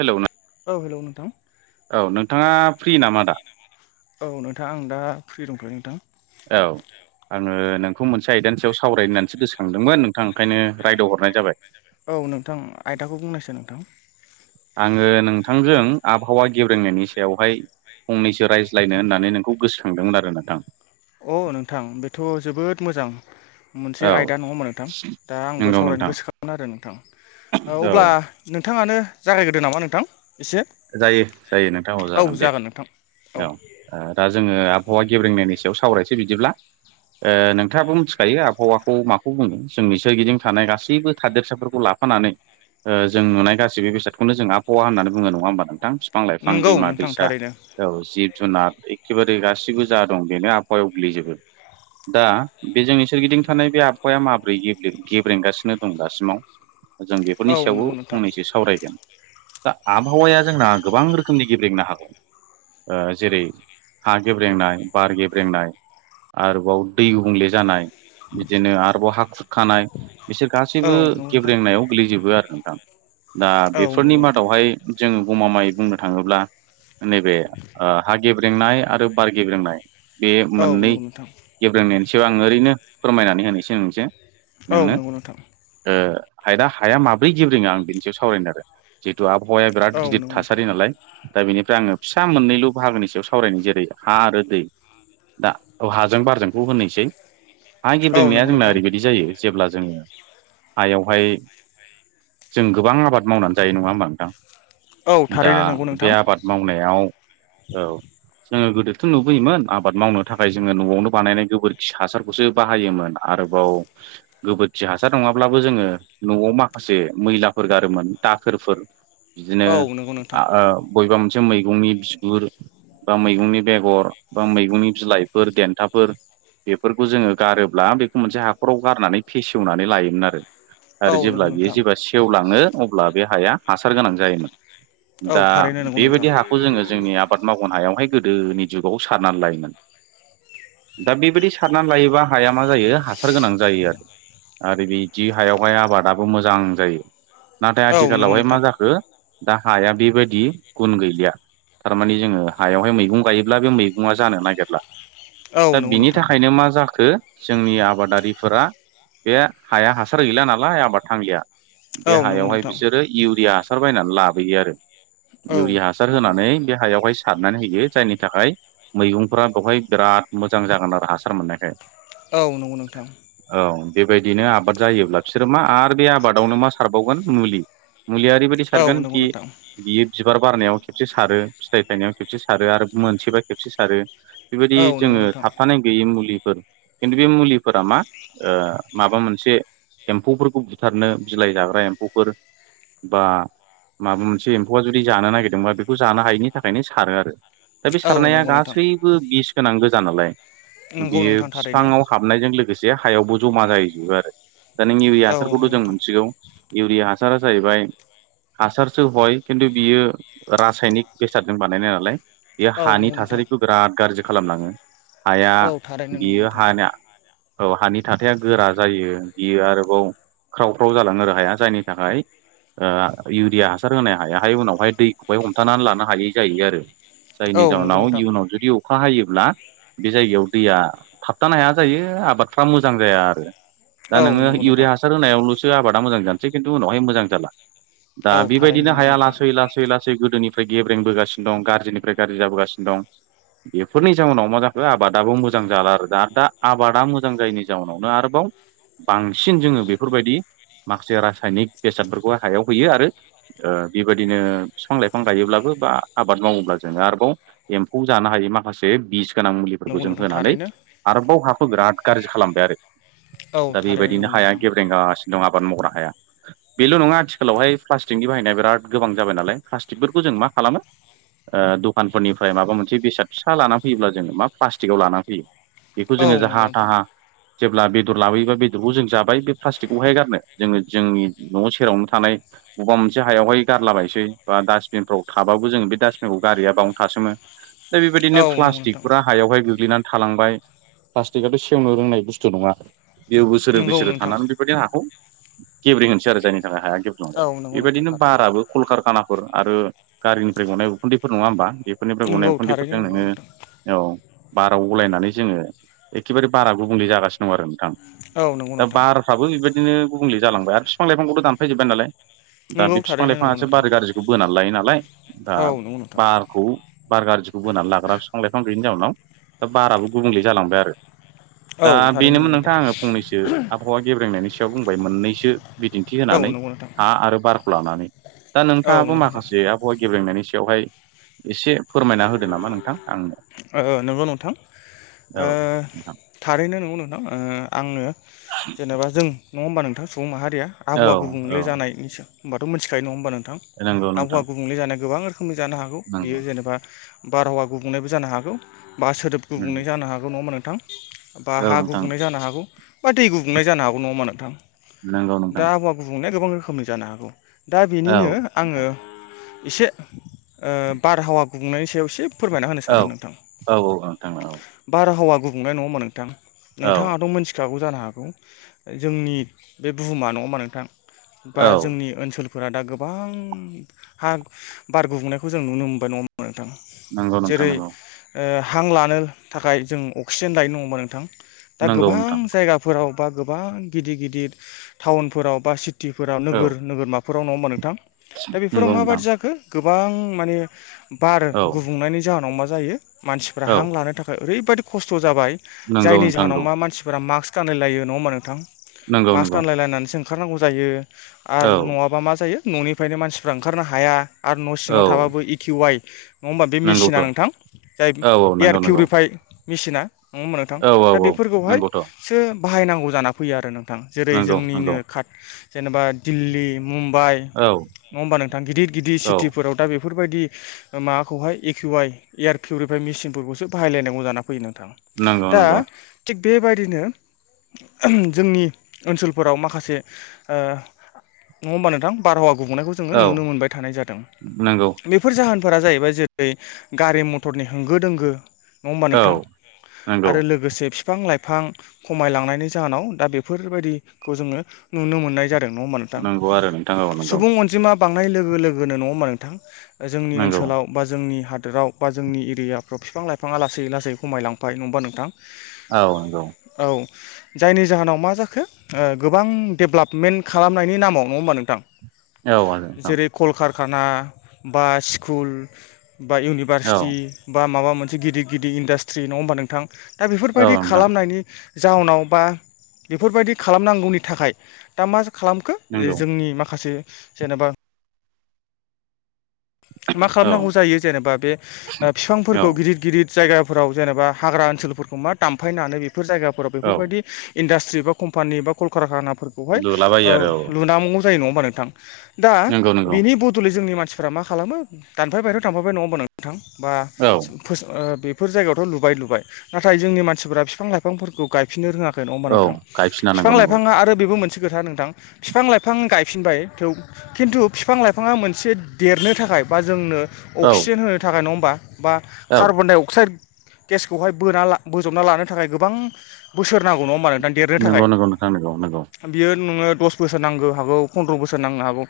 हेल' औ हेलौ नोंथां नोंथाङा फ्रि नामा दा औ नोंथां आं दा फ्रि दंथयो' नोंथां औ आङो नोंखौ मोनसे आयदानि सायाव सावरायनानैसो गोसोखांदोंमोन नोंथां ओंखायनो रायदाव' हरनाय जाबाय औ नोंथां आयदाखौ बुंनायसाय नोंथां आङो नोंथांजों आबहावा गेब्रोंनायनि सायावहाय फंनैसो रायज्लायनो होननानै नोंखौ गोसोखांदोंमोन आरो नोंथां अ नोंथां बेथ' जोबोद मोजां मोनसे औ आयदा नङा होमबा नोंथां दा आंबो नंगौ सावरायनो नोंथां गोसोखामोन आरो नोंथां औ अब्ला नोंथाङानो जागायग्रोदो नामा नोंथां एसे जायो जायो नोंथां औ जागोन दे औ दा जोङो आबहावा गेब्रोंनायनि सायाव सावरायसै बिदिब्ला [inaudible] नोंथाङाबो मिथिखायो आबहावाखौ माखौ बुङो जोंनि सोरगिदिं थानाय गासैबो थादेरसाफोरखौ लाफानानै जों नुनाय गासिबो बेसादखौनो जों आबहावा होननानै बुङो नङा नङा होमबा नोंथां बिफां लाइफां नंगौ दैमा नोंथां दैसा थारैनो औ जि जुनाद एखेबारे गासिबो जा दं बेनो आबहायाव गोग्लैजोबो दा बे जोंनि सोरगिदिं थानाय बे आबहावाया माब्रै गेब्रेंगासिनो दं दासिमाव जों औ बेफोरनि सायावबो नंगौ नोंथां फंनैसो सावरायगोन दा आ आबहावाया जोंना गोबां रोखोमनि गेब्लेंनो हागौ जेरै हा गेब्रेंनाय बार गेब्रेंनाय आरोबाव दै गुबुंले जानाय बिदिनो आरोबाव हाखुर खानाय बिसोर औ गासैबो नंगौ नोंथां गेब्रेंनायाव गोग्लैजोबो आरो नोंथां दा औ बेफोरनि नंगौ नोंथां मादावहाय जोङो गमामाय बुंनो थाङोब्ला नैबे हा गेब्रेंनाय आरो बार गेब्रेंनाय बे औ मोननै नंगौ नोंथां गेब्रें एसेबां आं ओरैनो फोरमायनानै होनोसै नोंसो औ नोंनो नंगौ नोंथां हायोना हाया माब्रै गेब्रोङा आं बेनि सायाव सावरायनो आरो जिहेतु आबहावाया बिराद औ गिदिर नंगौ नोंथां थासारि नालाय दा बेनिफ्राय आङो फिसा मोननैल' बाहागोनि सायाव सावरायनाय जेरै हा आरो दै दा औ हाजों बारजोंखौ होनोसै हा औ गेब्रेंनाया नंगौ जोंना नोंथां ओरैबायदि जायो जेब्ला जोङो हायावहाय जों गोबां आबाद मावनानै जायो नङा होमबा नोंथां औ दा थारैनो नंगौ बे नोंथां आबाद मावनायाव औ जोङो गोदोथ' नुबोयोमोन आबाद मावनो थाखाय जोङो न'आवनो बानायनाय गोबोरखि हासारखौसो बाहायोमोन आरोबाव गोबोरखि हासार नङाब्लाबो जोङो न'आव माखासे मैलाफोर गारोमोन दाखोरफोर बिदिनो औ नंगौ नोंथां बबेबा मोनसे मैगंनि बिगुर बा मैगंनि बेगर बा मैगंनि बिलाइफोर देन्थाफोर बेफोरखौ जोङो गारोब्ला बेखौ मोनसे हाखराव गारनानै फेसेवनानै लायोमोन आरो औ आरो नंगौ जेब्ला बियो नोंथां जेब्ला सेवलाङो अब्ला बे हाया हासार गोनां जायोमोन औ दा थारैनो नंगौ नोंथां बेबायदि हाखौ जोङो जोंनि आबाद माव गुबन हायावहाय गोदोनि जुगाव सारनानै लायोमोन दा बेबायदि सारनानै लायोबा हाया मा जायो हासार गोनां जायो आरो आरो बिदि हायावहाय आबादाबो मोजां जायो नाथाय औ नंगौ आथिखालावहाय नोंथां मा जाखो दा हाया बेबायदि गुन गैलिया थारमानिे जोङो हायावहाय मैगं गायोब्ला बे मैगङा जानो नागिरला औ दा नंगौ बिनि नोंथां थाखायनो मा जाखो जोंनि आबादारिफोरा बे हाया हासार गैला नालाय आबाद थांलिया बे औ नंगौ हायावहाय नोंथां बिसोरो इउरिया हासार बायनानै लाबोयो आरो औ इउरिया हासार नंगौ होनानै नोंथां बे हायावहाय सारनानै होयो जायनि थाखाय मैगंफ्रा बेवहाय बिराद मोजां जागोन आरो हासार मोननायखाय औ नंगौ नोंथां औ बेबायदिनो आबाद जायोब्ला बिसोरो मा आरो बे आबादावनो मा सारबावगोन मुलि मुलियारि औ सगोन नंगौ बि नोंथां बिबार बारनायाव खेबसे सारो फिथाइ फायनायाव खेबसे सारो आरो मोनसेबा खेबसे सारो बेबायदि औ नंगौ जोङो नोंथां थाबथानाय गैयै मुलि खिन्थु बे मुलिफोरा मा माबा मोनसे एम्फौफोरखौ बुथारनो बिलाइ जाग्रा एम्फौफोर बा माबा मोनसे एम्फौआ जुदि जानो नागिरदोंबा बेखौ जानो हायिनि थाखायनो सारो आरो दा बे औ सारनाया नंगौ नोंथां गासैबो बिस गोनां गोजा नालाय नंगौ बियो नोंथां थारैनो बिफाङाव हाबनायजों लोगोसे हायावबो जमा जाहैजोबो आरो दा नों इउरिया औ नंगौ हासारखौथ' जों नोंथां मोनथिगौ इउरिया हासारा जाहैबाय हासारसो हय खिन्थु बियो रासायनिक बेसादजों बानायनाय नालाय बेयो औ हानि नंगौ नोंथां थासारिखौ बिराद गाज्रि खालामलाङो हाया औ थारैनो नंगौ बियो नोंथां हाना औ हानि थाथाया गोरा जायो बियो आरोबाव ख्राव ख्राव जालाङनो र हाया जायनि थाखाय इउरिया हासार होनो हायाहाय उनावहाय दैखौहाय हमथानानै लानो हायै जायो आरो जायनि औ नंगौ जाहोनाव नोंथां इउनाव जुदि अखा हायोब्ला बे जायगायाव दैया थाबथानो हाया जायो आबादफ्रा मोजां जाया आरो दा औ नोङो नंगौ नोंथां इउरिया हासार होनायावल'सो आबादा मोजां जानोसै खिन्थु उनावहाय मोजां जाला दा औ थारैनो बेबायदिनो नंगौ हाया नोंथां लासै लासै लासै गोदोनि ओमफ्राय गेब्रेंबोगासिनो दं गाज्रिनिफ्राय गाज्रि जाबोगासिनो दं बेफोरनि जाउनाव मा जाखो आबादाबो मोजां जाला आरो दा दा आबादा मोजां जायैनि जाउनावनो आरोबाव बांसिन जोङो बेफोरबायदि माखासे रासायनिक बेसादफोरखौ हायाव फयो आरो बेबायदिनो बिफां लाइफां गायोब्लाबो बा आबाद मावोब्ला जोङो आरोबाव एम्फौ जानो हायो माखासे बिस गोनां मुलिफोरखौ नंगौ जों नोंथां होनानै थारैनो आरोबाव हाखौ बिराद गाज्रि खालामबाय आरो औ दा थारैनो बेबायदिनो नंगौ हाया नोंथां गेब्रेंगासिनो दं आबाद मावग्रा हाया। बेल' नङा आथि सोलावहाय प्लास्टिकनि बाहायनाय बिराद गोबां जाबाय नालाय प्लास्टिकफोरखौ जों मा खालामो दखानफोरनिफ्राय माबा मोनसे बेसाद फिसा लाना फैयोब्ला जोङो मा प्लास्टिकआव लाना फैयो बेखौ औ जोङो नंगौ जाहा नोंथां थाहा जेब्ला बेदर लाबोयोबा बेदरखौ जों जाबाय। बे प्लास्टिकखौ बहाय गारनो जोङो जोंनि न' सेरावनो थानाय बबेबा मोनसे हायावहाय गारलाबायसै बा डास्टबिनफ्राव थाबाबो जोङो बे डास्टबिनखौ गारैया बावनो था [unintelligible] दा औ बेबायदिनो नंगौ नोंथां प्लास्टिकफोरा हायावहाय गोग्लैना थालांबाय प्लास्टिकआथ' सेवनो रोंनाय बुस्थु नङा। [unintelligible] बोसोरो नंगौ बिसोरो नोंथां थानानै बेबायदि हाखौ गेब्रें होनोसै आरो जायनि थाखाय हाया बाय औ नंगौ नोंथां बेबायदिनो थारैनो बाराबो कलकारखानाफोर आरो गारिनिफ्राय गनाय उखुन्दैफोर नङा होमबा बेफोरनिफ्राय गनाय नंगौ थारैनो उखुन्दैफोरजों नंगौ नोङो नोंथां औ बाराव गलायनानै जोङो एखेबारे बारा गुबुंले जागासिनो दं आरो नोंथां औ नंगौ दा नोंथां बारफ्राबो बेबायदिनो गुबुंले जालांबाय आरो बिफां लाइफांखौथ' दानफैजोब्बाय नालाय दा नंगौ बे बिफां थारैनो नंगौ लाइफाङासो नोंथां बार गाज्रिखौ बोनानै लायो नालाय दा औ नंगौ नोंथां बारखौ बार गाज्रिखौ बोनानै लाग्रा बिफां लाइफां गैयिनि जाउनाव दा बाराबो गुबुंले जालांबाय आरो दा औ थारैनो बेनोमोन नंगौ नोंथां नोंथाङा आङो फंनैसो आबहावा गेब्रेंनायनि सायाव बुंबाय मोननैसो बिदिन्थि औ होनानै नंगौ नोंथां हा आरो बारखौ लानानै दा औ नोंथाङाबो नंगौ नोंथां माखासे आबहावा गेबेंनायनि सायाव बेवहाय एसे फोरमायना होदो नामा नोंथां आंनो। नंगौ नोंथां औ नोंथां थारैनो नंगौ नोंथां आङो जेनेबा जों नंङा होमबा नोंथां सुबुं माहारिया औ आबहावआ गुबुंले औ जानाय [unintelligible] होमबाथ' मिथिखायो नङा होमबा नोंथां। नंगौ आबहावा नोंथां गुबुंले जानाया गोबां रोखोमनि जानो हागौ। बियो नंगौ जेनेबा बारहावा गुबुंनायबो जानो हागौ बा सोदोब उम गुबुंनाय जानो हागौ नङा मोनगोन बा औ हा नोंथां गुबुंनाय जानो हागौ बा दै गुबुंनाय जानो हागौ नङा होमबा नोंथां नंगौ दा नोंथां आबहावआ गुबुंल गोबां रोखोमनि जानो हागौ दा औ बेनिनो आङो नोंथां एसे बारहावा गुबुंनायनि सायाव एसे फोरमायना होनो सानदों नोंथां औ औ औ नोथां औ हावा गुबुंले नङा नोंथां औ नोंथाङहाथ' मोनथि खिथागौ जानो हागौ जोंनि बे बुहुमा नङाहोमबा नोंथां बा औ जोंनि ओनसोल फोरा दा गोबां हा बार गुबुुंनायखौ जों नुनो मोनबाय नंङा मा थां नंगौ नोंथां जेरै नंगौ हां लानो थाखाय जों अक्सिजेन दायनो नंङ हबा नोंथां दा नंगौ गोबां नोंथां जायगाफोराव बा गोबां गिदिर गिदिर टाउनफोराव बा सिटिफोराव औ नोगोर नोगोरमाफोराव नङा होमबा नोंथां। दा बेफोराव नंगौ नोंथां माबादि जाखो गोबां माने बार औ गुबुंनायनि जाहोनाव मा जायो मानसिफोरा औ हां लानो थाखाय ओरैबायदि खस्थ' जाबाय नंगौ जायनि नोंथां जाहोनाव नंगौ मा मानसिफोरा मास्क मास्क गानलायलायो नंङा होमबा नोंथां नंगौ मास्क गानलायलायनानैसो ओंखारनांगौ जायो औ आरो नङाबा मा जायो न'निफ्रायनो मानसिफ्रा ओंखारनो हाया आरो न' सिङाव औ थाबाबो इटिवाइ नंङा होमबा बे मेसिना नंगौथ' नोंथां जाय औ औ एयार नंगौ नंगौ पिउरिफाय मेसिना नंङा मोननो थां औ औ दा औ नंगौथ' बेफोरखौहायसो बाहायनांगौ जाना फैयो आरो नों जेरै नंगौ जोंनिनो नंगौ खाट जेनेबा दिल्ली मुम्बाइ औ नङा होमबा नोंथां गिदिर गिदिर औ सिटिफोराव दा बे बेफोरबायदि माबाखौहाय एकिउ आइ एयार पिउरिफाइ मेसिनफोरखौसो बाहायलायनांगौ जा फैयो नों नंगौ दा नंगौ थिग बेबायदिनो [unintelligible] जोंनि ओनसोलफोराव माखासे ओ नङा होमबा नोंथां बारहावा गुबुंनायखौ जोङो औ नुनो मोनबाय थानाय जादों। नंगौ बेफोर जाहोनफोरा जाहैबाय जेरै गारि म फोरनि होंगो दोंगो नङा होमबा औ नोंथां नंगौ आरो लोगोसे बिफां लाइफां खमायलांनायनि जाहोनाव दा बेफोरबायदिखौ जोंङो नुनो मोननाय जादों नङा होनबा नोंथां। नंगौ आरो नोंथां औ नंगौ सुबुं अनजिमा बांनाय लोगो लोगोनो नंङा होमा नोंथां जोंनि नंगौ ओनसोलाव बा जोंनि हादोराव बा जोंनि एरियाफ्राव बिफां लाइफाङा लासै लासै खमायलांफ नङबा नोंथां औ न औ जायनि जाहोनाव मा जाखो गोबां डेभेलपमेन्ट खालामनायनि नामाव नङा होमबा नोंथां औ आ औ नोंथां खाना बा स्कुल बा औ इउनिभारसिटि बा माबा मोनसे गिदिर गिदिर इन्डास्ट्रि नङा होमबा नोंथां दा औ बेफोरबायदि नोंथां खालामनायनि जाउनाव बा बेफोरबायदि खालामनांगौनि थाखाय दा मा खालामखो नंगौ जोंनि माखासे जेनेबा मा औ खालामनांगौ जायो जेनेबा बे औ ‌बिफांफोरखौ गिदिर गिदिर जायगाफोराव जेनेबा हाग्रा ओनसोलफोरखौ मा दामफायनानै बेफोर जायगाफोराव औ बेफोरबायदि इडास्ट ट्रि बा कम्पानि बा कलकारखानाफोरखौहाय लुलाबायो आरो औ लुनानांगौ जायो नङा होमबा नोंथां दा नंगौ नंगौ बिनि बुदलै जोंनि मानसिफ्रा मा खालामो दानफाय बाहेर थांबाबाय नङा होन नोंथां बा औ फोस बे बेफोर जायगायावथ' लुबाय लुबाय नाथाय जोंनि मानसिफोरा बिफां लाइफांफोरखौ गायफिननो रोङाखै नङा होमबा औ नोंथां गायफिना नांगौ फिफां नंगौ लाइफां आरो मोनसे खोथा नोंथां फिफां लाइफां गा फिनबाय थव खिन्थु बिफां लाइफाङा मोनसे देरनो थाखाय बा जोंनो औ अक्सिजेन होनो थाखाय नङा होमबा बा औ कार्बन डाइ अक्साइड गेसखौहाय बोना बोजोबना लानो थाखाय गोबां बोसोर नांगौ नङा ओमबा नों थां देरनो थाखाय नंगौ नंगौ नोंथां नंगौ नंगौ बियो नोङो दस बोसोर नांनो हागौ फन्द्र बोसोर नांनो हागौ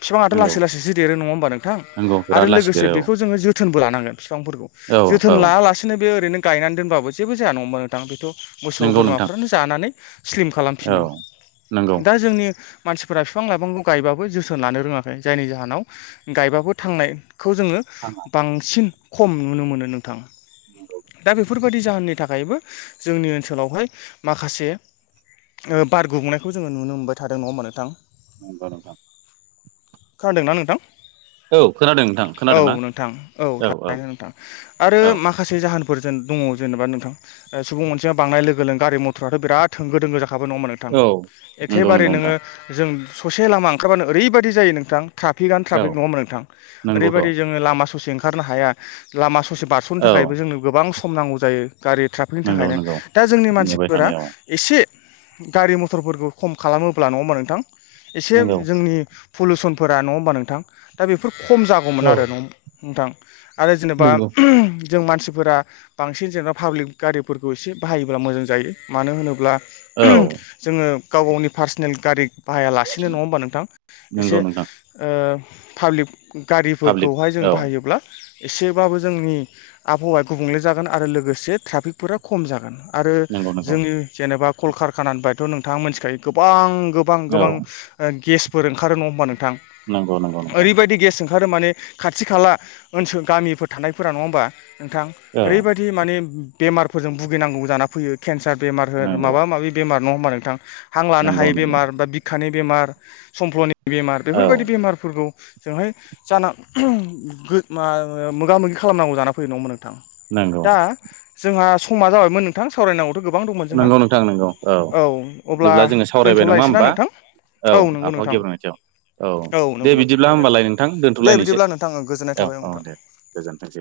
बिफांङाथ' नंगौ लासै लासैसो देरो नङा होमबा नों थां नंगौ आरो बिराद लासै लोगोसे देरो बेखौ जोङो जोथो जोथोनबो लानांगोन बिफांफोरखौ औ जोथोन औ लायालासेनो बे ओरैनो गायनानै दोनबाबो जेबो जाया नङा हबा नोंथां बेथ' मोसौ नंगौ नोंथां बोरमाफ्रानो जानानै स्लिम औ खालामफिनो नंगौ दा जोंनि मानसिफोरा बिफां लाइफांखौ गायबाबो जोथोन लानो रोङाखै जायनि जाहोनाव गायबाबो थांनाय खौ जोङो बांसिन खम नुनो मोनो नोंथां दा बेफोर बेबायदि जाहोननि थाखायबो जोंनि ओनसोलावहाय माखासे ओ बार गुबुंनायखौ जोङो नुनो मोनबाय थादों नङा होमबा नोंथां नंगौ नोंथां खोनादों ना नोंथां? औ खोनादों नोंथां औ खोनादोंना नोंथां औ थानाय नोंथां आरो औ माखासे जाहोन फोरजोन दङ जेनेबा नोंथां सुबुं मोनसे बांनाय लोगो गारि मथराथ' बिराद थोंगो दोंगो जाखा हाबो नङा ओमबा नोंथां औ नंगौ एखेबारे नंगौ नोङो नोंथां जों ससे लामा ओंखारबानो ओरैबायदि जायो नोंथां औ ट्राफिकआनोट्राफिक नङा ओमोन नोंथां नंगौथ' ओरैबायाददि जोंलामा ससे ओंखारनो हाया लामा ससे बारस'नो औ थाखायबो जोंनो गोबां सम नांगौ जायो। गारि ट्राफिकनि नंगौ थाखायनो नंगौ दा जोंनि नेबाय मानसिफोरा थानायाव एसे गारि मथरफोरखौ खम खालामोब्ला नङा होमा नोंथां एसे नंगौ जोंनि पलुसनफोरा नङा होमबा नोंथां दा बेफोर खम जागौमोन औ आरो नोंथां। आरो जेनेबा नंगौ जों मानसिफोरा बांसिन जेनेबा पाब्लिक गारिफोरखौ एसे बाहायोब्ला मोजां जायो मानो होनोब्ला औ जोङो गाव गावनि पार्सनेल गारि बाहायालासेनो नङा होमबा नोंथां नंगौ एसे नोंथां ओ पाब्लिक पाब्लिक गारिफोरखौहाय जों औ बाहायोब्ला एसेबाबो जोंनि आबहावाया गुबुंले जागोन आरो लोगोसे ट्राफिकफोरा खम जागोन। आरो नंगौ नंगौ जोंनि जेनेबा कलकारखानानिफाय बायथ' नोंथाङा मिथिखायो गोबां गोबां औ गोबां गेसफोर ओंखारो नङा होमबा नोंथां नंगौ नंगौ नोंथां ओरैबायदि गेस ओंखा खारो माने खाथि खाला ओनसोल गामिफोर थानायफोरा नङा होमबा नोंथां औ ओरैबायदि माने बेमारफोरजों भुगिनांगौ जाना फैयो केन्सार बेमार होन नंगौ माबा माबि बेमार नङा होमबा नोंथां हां लानो नंगौ हायै नंगौ बेमार बा बिखानि बेमार सम्फ्ल'नि बेमार औ बेफोरबायदि बेमार खौ जोंहाय जाना गो मा मोगा मोगि खालामनांगौ जाना फैयो नङा मबा थां नंगौ जोंहा समा जाबायमोन नोंथां सावरायनांगौ। थ' गोबां दंमोन जोंहा नंगौ नोंथां नंगौ औ अब्ला बिदिब्ला जोङो सावरायबाय नङा दोनथ'लायसै ना होमबा नोंथां? औ नंगौ आबहावा नोंथां गेब्रेंनायनि सायाव औ दे नंगौ नंगौ। बिदिब्ला थारैनो होमबालाय नोंथां दे दोनथ'लायनोसै बिदिब्ला नोंथां गोजोननाय औ थाबाय औ नोंथां। दे गोजोनथोंसै